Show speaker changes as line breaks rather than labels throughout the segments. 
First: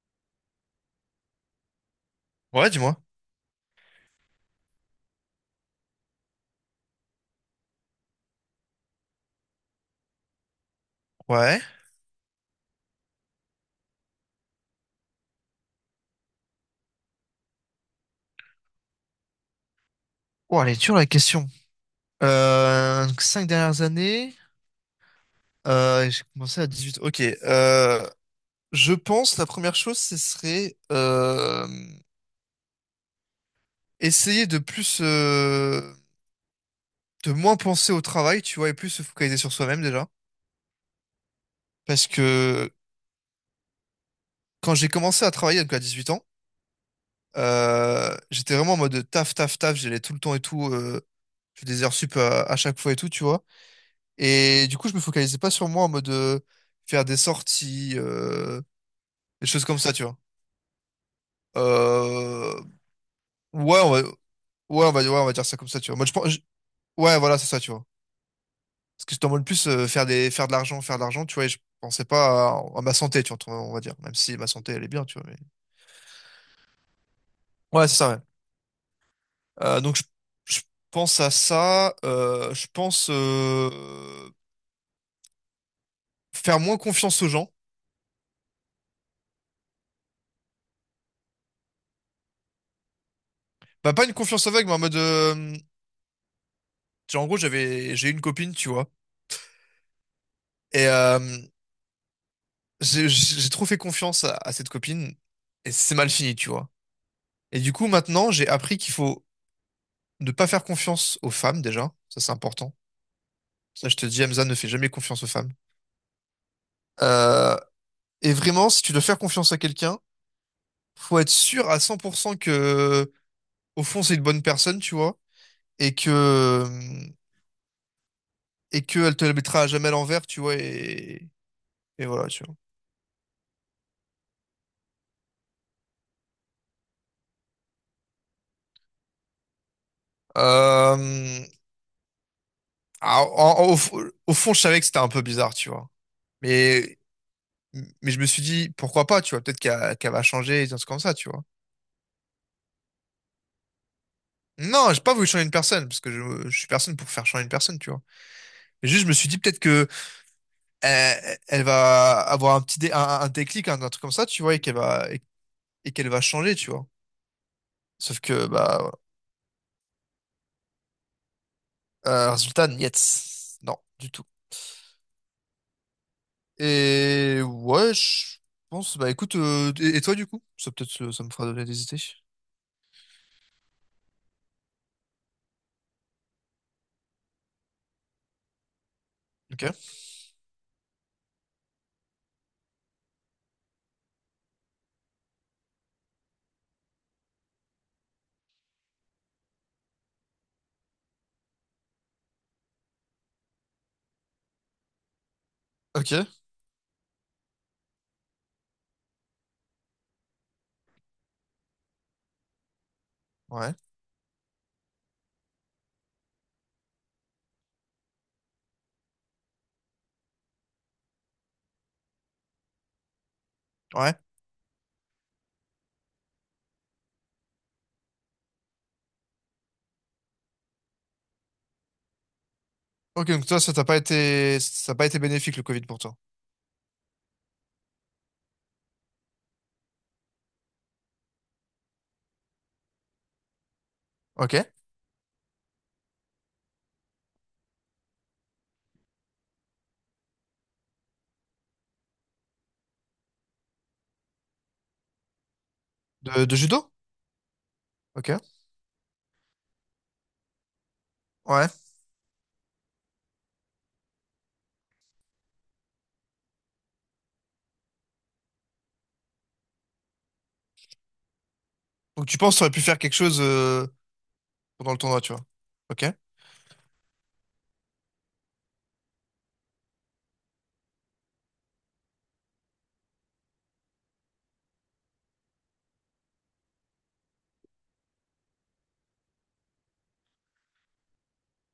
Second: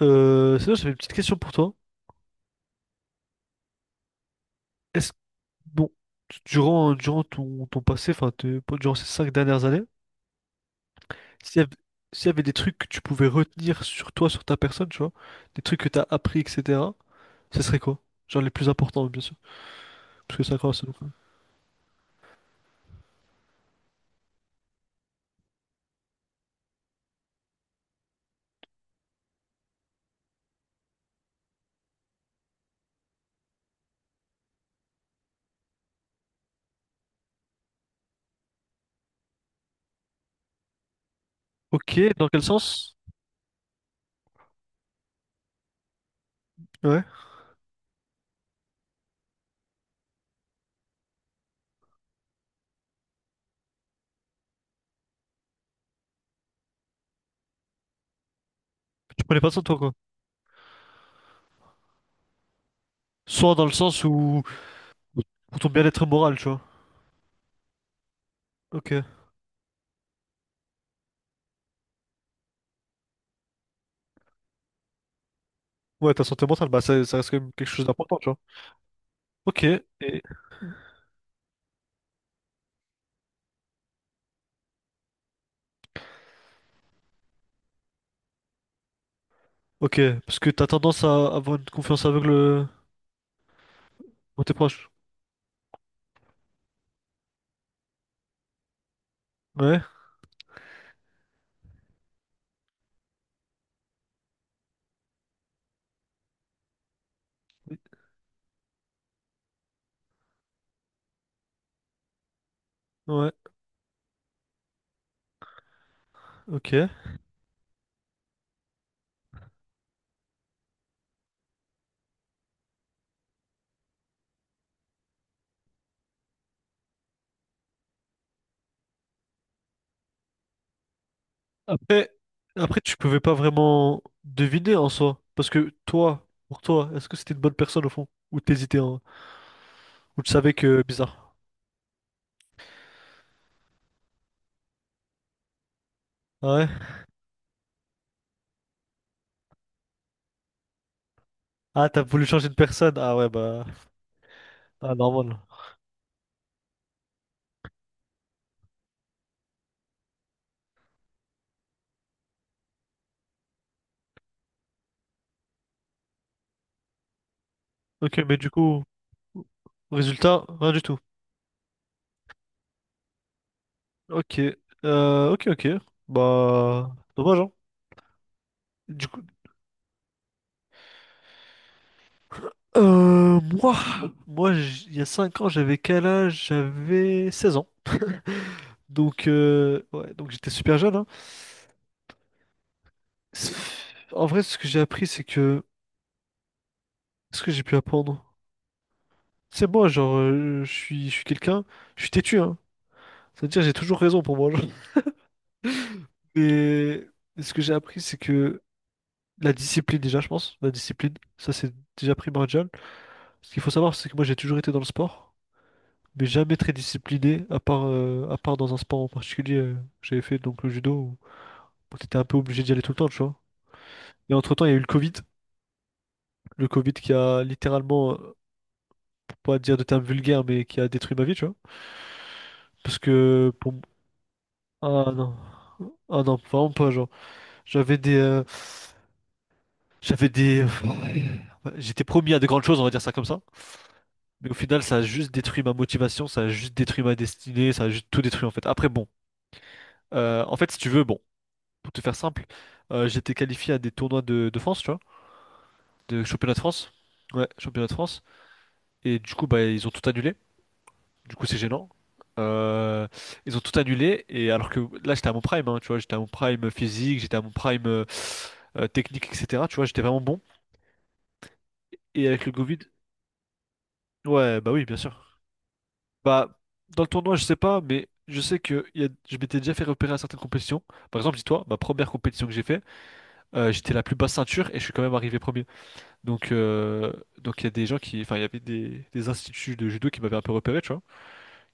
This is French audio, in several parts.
Sinon, j'avais une petite question pour toi.
Ouais, dis-moi.
Est-ce bon, durant ton passé, enfin, durant ces 5 dernières années, s'il
Ouais.
y avait, s'il y avait des trucs que tu pouvais retenir sur toi, sur ta personne, tu vois, des trucs que t'as appris, etc., ce serait quoi? Genre les plus importants, bien sûr, parce que
Oh,
5
elle
ans,
est
c'est long
dure
quand
la
même.
question. 5 dernières années, j'ai commencé à 18. Ok. Je pense la première chose, ce serait essayer de plus, de moins penser au travail, tu vois, et plus se focaliser sur soi-même déjà.
Ok,
Parce
dans quel
que
sens?
quand j'ai commencé à travailler donc à 18 ans,
Ouais.
j'étais vraiment en mode taf, taf, taf, j'allais tout le temps et tout, je faisais des heures sup à chaque fois et tout, tu vois. Et du coup, je me focalisais pas sur moi en mode faire des sorties,
Tu prenais
des
pas soin de
choses
toi,
comme
quoi.
ça, tu vois. Euh,
Soit dans le
ouais,
sens où,
on va dire ça
pour ton
comme ça, tu vois.
bien-être
Moi,
moral, tu vois.
ouais, voilà, c'est ça, tu vois.
Ok.
Parce que je t'en mode plus faire de l'argent, tu vois. Et je pensais pas à ma santé, tu vois, on va dire. Même si ma santé, elle est bien, tu vois. Mais...
Ouais, ta santé mentale, bah ça, ça reste quand même quelque chose
Ouais, c'est ça, ouais.
d'important, tu vois. Ok.
Donc, je,
Et...
je pense à ça. Je pense faire moins confiance aux gens.
Ok, parce que t'as tendance à avoir une confiance aveugle.
Bah, pas une
On
confiance
t'es
aveugle, mais en
proche.
mode. Genre, en gros, j'ai eu une copine, tu vois.
Ouais.
Et j'ai trop fait confiance à cette copine et c'est mal fini, tu vois. Et du
Oui.
coup, maintenant, j'ai appris qu'il faut ne pas faire confiance aux femmes déjà. Ça, c'est important.
Ouais.
Ça, je te dis, Hamza, ne fais jamais confiance aux femmes.
Ok.
Euh, et vraiment, si tu dois faire confiance à quelqu'un, faut être sûr à 100% que, au fond, c'est une bonne personne, tu vois, et que, et qu'elle te la mettra à jamais à l'envers, tu vois, et
Après,
voilà, tu vois.
après, tu pouvais pas vraiment deviner en soi. Parce que toi, pour toi, est-ce que c'était une bonne personne au fond? Ou t'hésitais, hein? Ou tu savais que bizarre.
Euh, au fond, je savais que c'était un peu bizarre, tu vois.
Ah, ouais.
Mais Mais je me suis dit, pourquoi pas, tu vois, peut-être qu'elle va changer, et des trucs comme ça, tu vois.
Ah, t'as voulu changer de personne. Ah ouais, bah.
Non,
Ah,
j'ai pas voulu
normal.
changer une personne, parce que je suis personne pour faire changer une personne, tu vois. Mais juste, je me suis dit peut-être que elle va avoir un petit un déclic, un truc comme ça, tu vois, et qu'elle va changer, tu vois.
Ok,
Sauf
mais
que,
du coup,
bah,
résultat, rien du tout.
résultat, niet. Non, du tout.
Ok. Ok, ok. Bah, dommage,
Et
hein.
ouais, je pense,
Du
bah
coup.
écoute, et toi du coup? Ça peut-être ça me fera donner des idées.
Euh, moi, moi, il y a 5 ans, j'avais quel âge? J'avais 16 ans. Donc,
Ok.
ouais, donc j'étais super jeune, hein. C'est- En vrai, ce que j'ai appris, c'est que... Ce que j'ai pu apprendre. C'est moi, genre, je suis quelqu'un, je suis têtu, hein. C'est-à-dire, j'ai toujours raison pour moi, genre.
Ok.
Mais ce que j'ai appris, c'est que la discipline, déjà, je pense, la discipline, ça c'est déjà primordial. Ce qu'il faut
Ouais.
savoir, c'est que moi, j'ai toujours été dans le sport, mais jamais très discipliné, à part dans un sport en particulier que j'avais fait, donc le judo, où, où t'étais un peu obligé d'y aller tout le temps, tu vois.
Ouais.
Et entre-temps, il y a eu le Covid qui a littéralement, pas dire de termes vulgaires, mais qui a détruit ma vie, tu vois. Parce
Ok, donc
que
toi,
pour m-
ça a pas
Ah
été
non,
bénéfique le Covid pour toi.
ah non, vraiment pas, genre. J'avais des, euh, j'avais des, j'étais promis à de grandes choses, on va dire ça comme ça. Mais au
Ok.
final, ça a juste détruit ma motivation, ça a juste détruit ma destinée, ça a juste tout détruit en fait. Après bon, en fait si tu veux, bon, pour te faire simple, j'étais qualifié à des tournois de France, tu vois, de
De,
championnat
de
de France.
judo?
Ouais, championnat de France.
Ok.
Et du coup, bah ils ont tout annulé. Du coup, c'est
Ouais.
gênant. Euh, ils ont tout annulé. Et alors que là, j'étais à mon prime, hein, tu vois, j'étais à mon prime physique, j'étais à mon prime technique, etc. Tu vois, j'étais vraiment bon.
Donc
Et
tu
avec le
penses que tu aurais
Covid,
pu faire quelque chose
ouais, bah oui,
pendant
bien
le tournoi, tu
sûr.
vois. Ok.
Bah, dans le tournoi, je sais pas, mais je sais que je m'étais déjà fait repérer à certaines compétitions. Par exemple, dis-toi, ma première compétition que j'ai fait, j'étais la plus basse ceinture et je suis quand même arrivé premier. Donc, euh, donc il y a des gens qui, enfin, il y avait des instituts de judo qui m'avaient un peu repéré, tu vois.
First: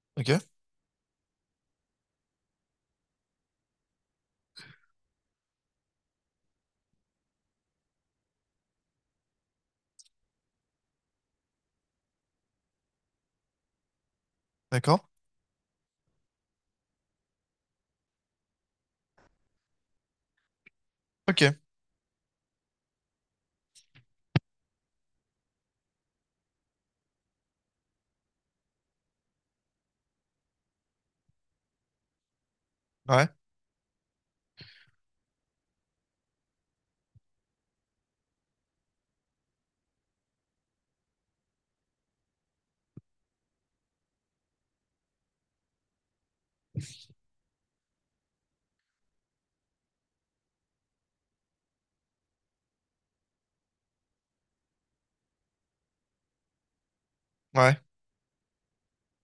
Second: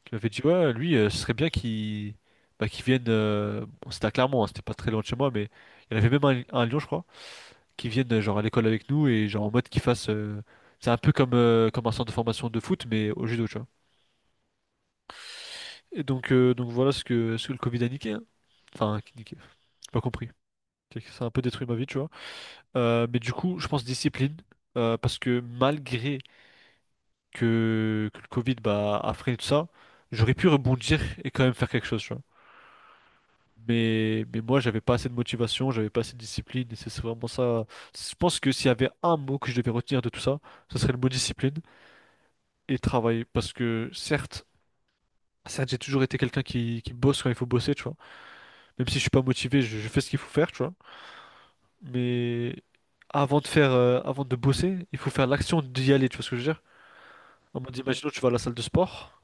Qui m'avait
Ok.
dit ouais lui ce serait bien qu'il, bah, qu'il vienne bon, c'était à Clermont hein, c'était pas très loin de chez moi, mais il y en avait même un à Lyon je crois, qui vienne genre à l'école avec nous et genre en mode qu'il fasse c'est un peu comme comme un centre de formation de foot mais au judo, tu vois.
D'accord.
Et donc voilà ce que le Covid a niqué, hein. Enfin qui niqué, j'ai pas compris. C'est que ça a un peu
Ok.
détruit ma vie, tu vois. Mais du coup je pense discipline, parce que malgré que le Covid, bah, a freiné tout ça, j'aurais pu rebondir et quand même faire quelque chose, tu vois.
Ouais.
Mais moi, j'avais pas assez de motivation, j'avais pas assez de discipline, et c'est vraiment ça. Je pense que s'il y avait un mot que je devais retenir de tout ça, ce serait le mot discipline et travail. Parce que certes, certes, j'ai toujours été quelqu'un qui bosse quand il faut bosser, tu vois. Même si je suis pas motivé, je fais ce qu'il faut faire, tu vois. Mais avant de faire, avant de bosser, il faut faire l'action d'y aller, tu vois ce que je veux dire? En mode,
Ouais.
imaginons, tu vas à la salle de sport.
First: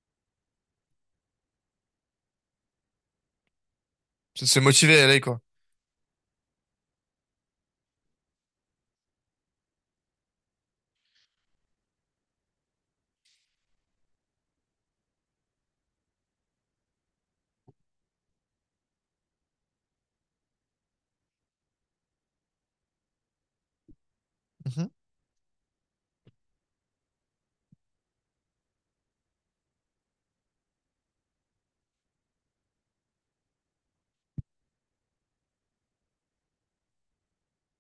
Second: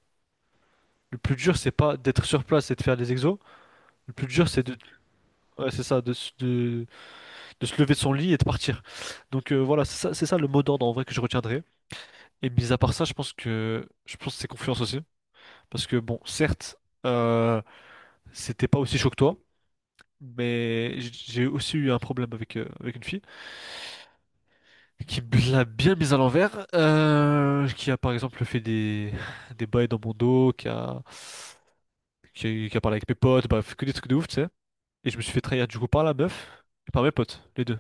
Le plus dur, c'est pas d'être sur place et de faire les exos. Le plus
C'est
dur,
de se
c'est de,
motiver à aller, quoi.
ouais, c'est ça, de se lever de son lit et de partir. Donc voilà, c'est ça le mot d'ordre en vrai que je retiendrai. Et mis à part ça, je pense que c'est confiance aussi, parce que bon, certes, euh, c'était pas aussi chaud que toi, mais j'ai aussi eu un problème avec avec une fille
Mhm.
qui me l'a bien mise à l'envers, qui a par exemple fait des bails dans mon dos, qui a parlé avec mes potes, bref, que des trucs de ouf, tu sais. Et je me suis fait trahir du coup par la meuf et par mes potes, les deux.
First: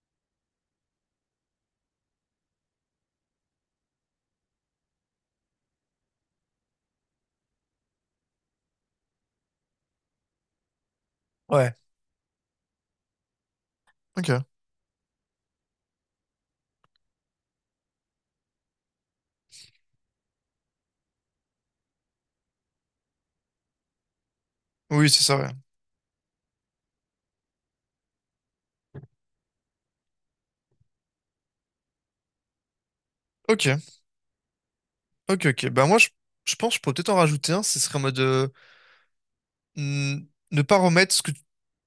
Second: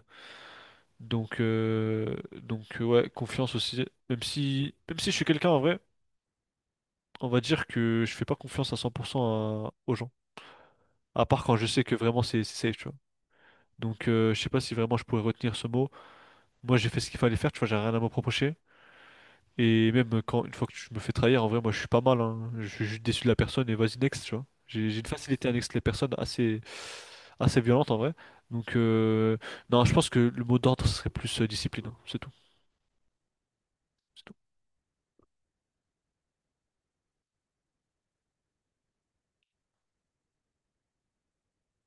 Donc, ouais, confiance aussi. Même si je suis quelqu'un en vrai, on va dire que je fais pas confiance à 100% aux gens. À part quand je
Ouais.
sais que vraiment c'est safe, tu vois. Donc,
Ok.
je sais pas si vraiment je pourrais retenir ce mot. Moi, j'ai fait ce qu'il fallait faire, tu vois, j'ai rien à me reprocher. Et même quand, une fois que je me fais trahir, en vrai, moi, je suis pas mal, hein. Je suis juste déçu de la personne et vas-y, next, tu vois. J'ai une
Oui, c'est ça,
facilité
ouais.
à next les personnes assez, assez violente en vrai. Donc, non, je pense que le mot d'ordre serait plus discipline, hein. C'est tout.
Ok.
C'est tout.
Ok, ok. Bah moi, je pense que je pourrais peut-être en rajouter un. Ce serait en mode ne pas remettre ce que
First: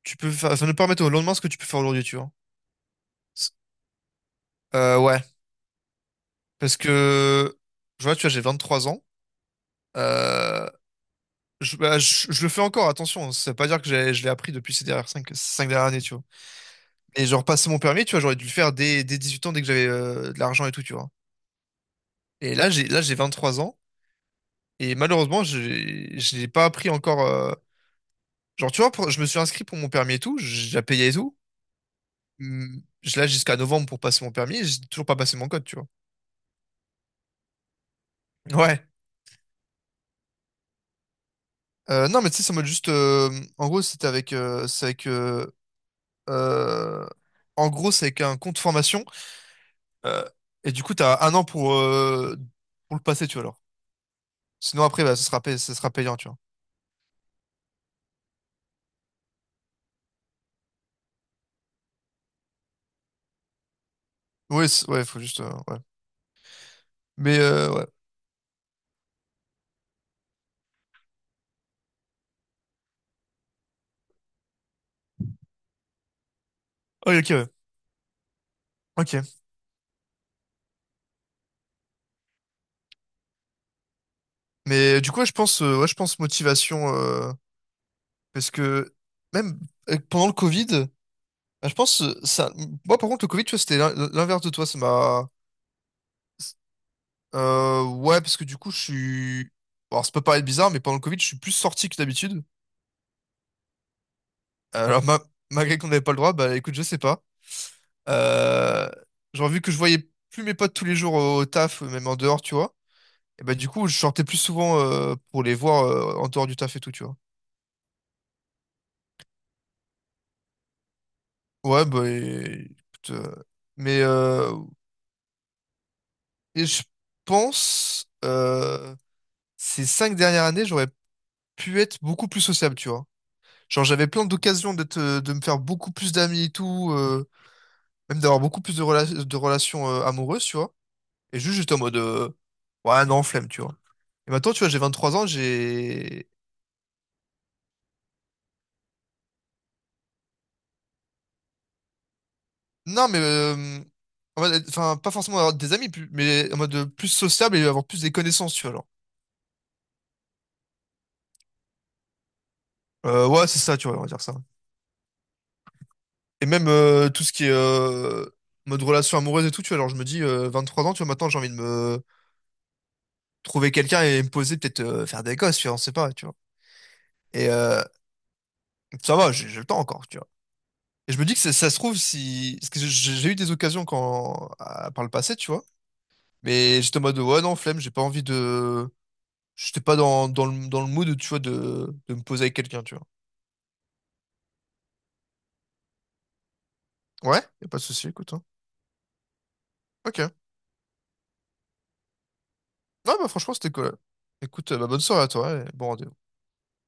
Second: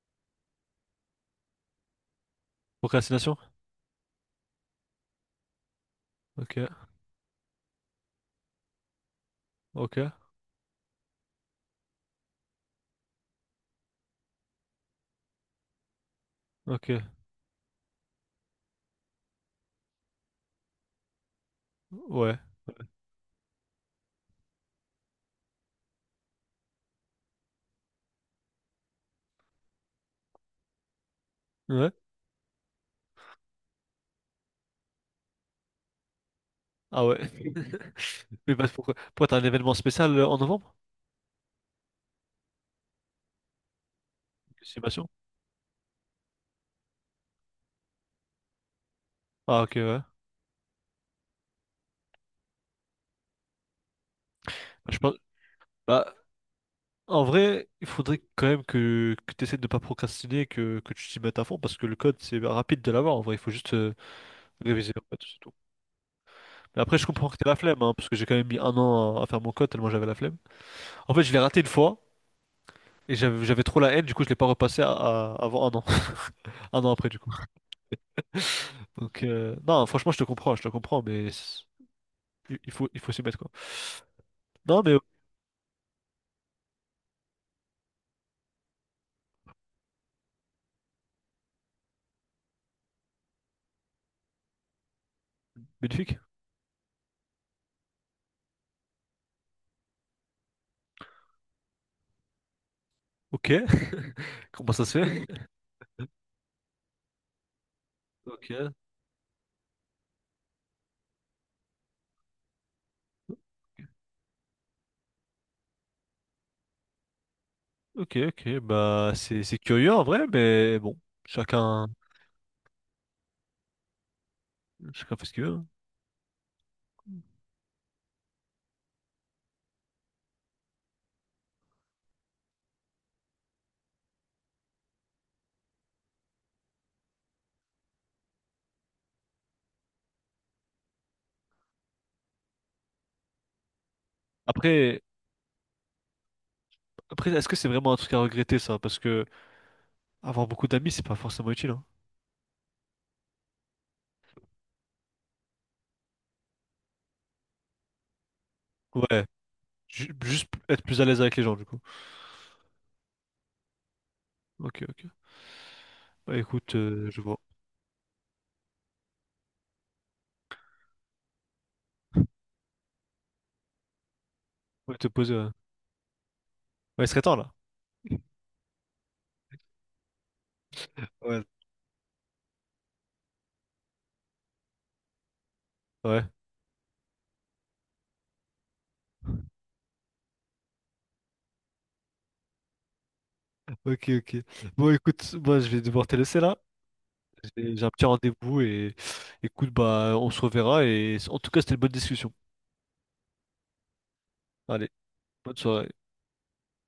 tu peux faire. Enfin, ne pas remettre au lendemain ce que tu peux faire aujourd'hui, tu vois.
Procrastination?
Ouais.
Ok.
Parce que, je vois, tu vois, j'ai 23 ans.
Ok,
Euh, Bah, je le fais encore, attention. Hein. Ça veut pas dire que je l'ai appris depuis ces dernières 5, dernières années, tu vois.
ok,
Mais genre, passer mon permis, tu vois, j'aurais dû le faire dès 18 ans, dès que j'avais de l'argent et tout, tu vois.
ouais,
Et là, j'ai 23 ans. Et malheureusement, je l'ai pas appris encore. Genre, tu vois, je me suis inscrit pour mon permis et tout. J'ai déjà payé et tout.
ouais,
Je l'ai jusqu'à novembre pour passer mon permis. Et j'ai toujours pas passé mon code, tu vois.
ah ouais. Mais bah,
Ouais.
pourquoi, pourquoi t'as un événement spécial en novembre?
Non, mais tu sais, ça mode juste. En gros, c'était avec. C'est
Estimation?
avec. Euh, En gros, c'est avec un compte formation.
Ah ok, ouais.
Euh, et du coup, t'as un an pour le passer, tu vois, alors. Sinon,
Bah, je
après,
pense,
bah, ce sera
bah,
payant, tu vois.
en vrai, il faudrait quand même que tu essaies de ne pas procrastiner, que tu t'y mettes à fond, parce que le code, c'est rapide de l'avoir, en vrai, il faut juste
Ouais,
réviser, en
ouais,
fait,
faut
c'est
juste,
tout.
ouais.
Mais après, je comprends que
Mais,
t'aies la flemme,
ouais.
hein, parce que j'ai quand même mis un an à faire mon code, tellement j'avais la flemme. En fait, je l'ai raté une fois, et j'avais trop la haine, du coup, je l'ai pas repassé avant un an, un an après,
Oh,
du
ok,
coup.
ouais.
Donc,
Ok.
non, franchement, je te comprends, mais... il faut s'y mettre, quoi. Non, mais
Mais du coup, ouais, je pense motivation, parce que même pendant le Covid, bah, je pense, ça, moi, par contre, le Covid, tu vois, c'était l'inverse de toi, ça m'a,
magnifique.
ouais, parce que du coup, je suis, bon, alors, ça peut paraître bizarre, mais pendant le Covid, je suis plus sorti que d'habitude.
Ok. Comment ça se
Alors,
fait?
malgré qu'on n'avait pas le droit, bah, écoute, je sais pas.
Ok,
Euh, genre, vu que je voyais plus mes potes tous les jours au taf, même en dehors, tu vois, et bah, du coup, je sortais plus souvent pour les voir en dehors du taf et tout, tu vois.
ok, ok. Bah, c'est curieux en vrai, mais bon,
Ouais,
chacun,
bah, écoute, mais euh,
chacun fait ce qu'il veut, hein.
et je pense, ces 5 dernières années, j'aurais pu être beaucoup plus sociable, tu vois. Genre, j'avais plein d'occasions d'être, de me faire beaucoup plus d'amis et tout, même d'avoir beaucoup plus de relations amoureuses, tu vois. Et juste, j'étais en mode, ouais, non, flemme, tu vois. Et maintenant, tu vois, j'ai vingt
Après,
trois ans, j'ai
après, est-ce que c'est vraiment un truc à regretter, ça? Parce que avoir beaucoup d'amis, c'est pas forcément utile, hein.
Non, mais en mode enfin, pas forcément avoir des amis, mais en mode plus sociable et avoir plus des connaissances, tu vois, genre.
Ouais. Juste être plus à l'aise avec les gens, du coup.
Ouais, c'est ça, tu vois, on va dire ça.
Ok, ok. Bah,
Et même
écoute, je
tout ce
vois.
qui est mode relation amoureuse et tout, tu vois, alors je me dis, 3 ans, tu vois, maintenant j'ai envie de me trouver quelqu'un et me poser, peut-être
Ouais, te
faire
poser.
des
Ouais,
gosses, tu vois, on sait pas, tu vois.
ouais, il serait temps,
Et
là.
ça va, j'ai le temps encore, tu vois. Et je me dis que
Ouais.
ça se trouve, si. Parce que j'ai eu des occasions par le passé, tu vois.
Ouais.
Mais j'étais en mode, ouais, non, flemme, j'ai pas envie de. J'étais pas dans le mood, tu vois, de me poser avec quelqu'un, tu vois.
Ok, ok. Bon, écoute, moi, je vais devoir te laisser, là.
Ouais, y a pas de
J'ai un petit
souci, écoute. Hein.
rendez-vous et écoute, bah,
Ok.
on
Ouais,
se reverra et en tout cas, c'était une bonne discussion.
bah franchement, c'était cool. Écoute, bah,
Allez,
bonne soirée à toi
bonne
ouais, et bon
soirée.
rendez-vous.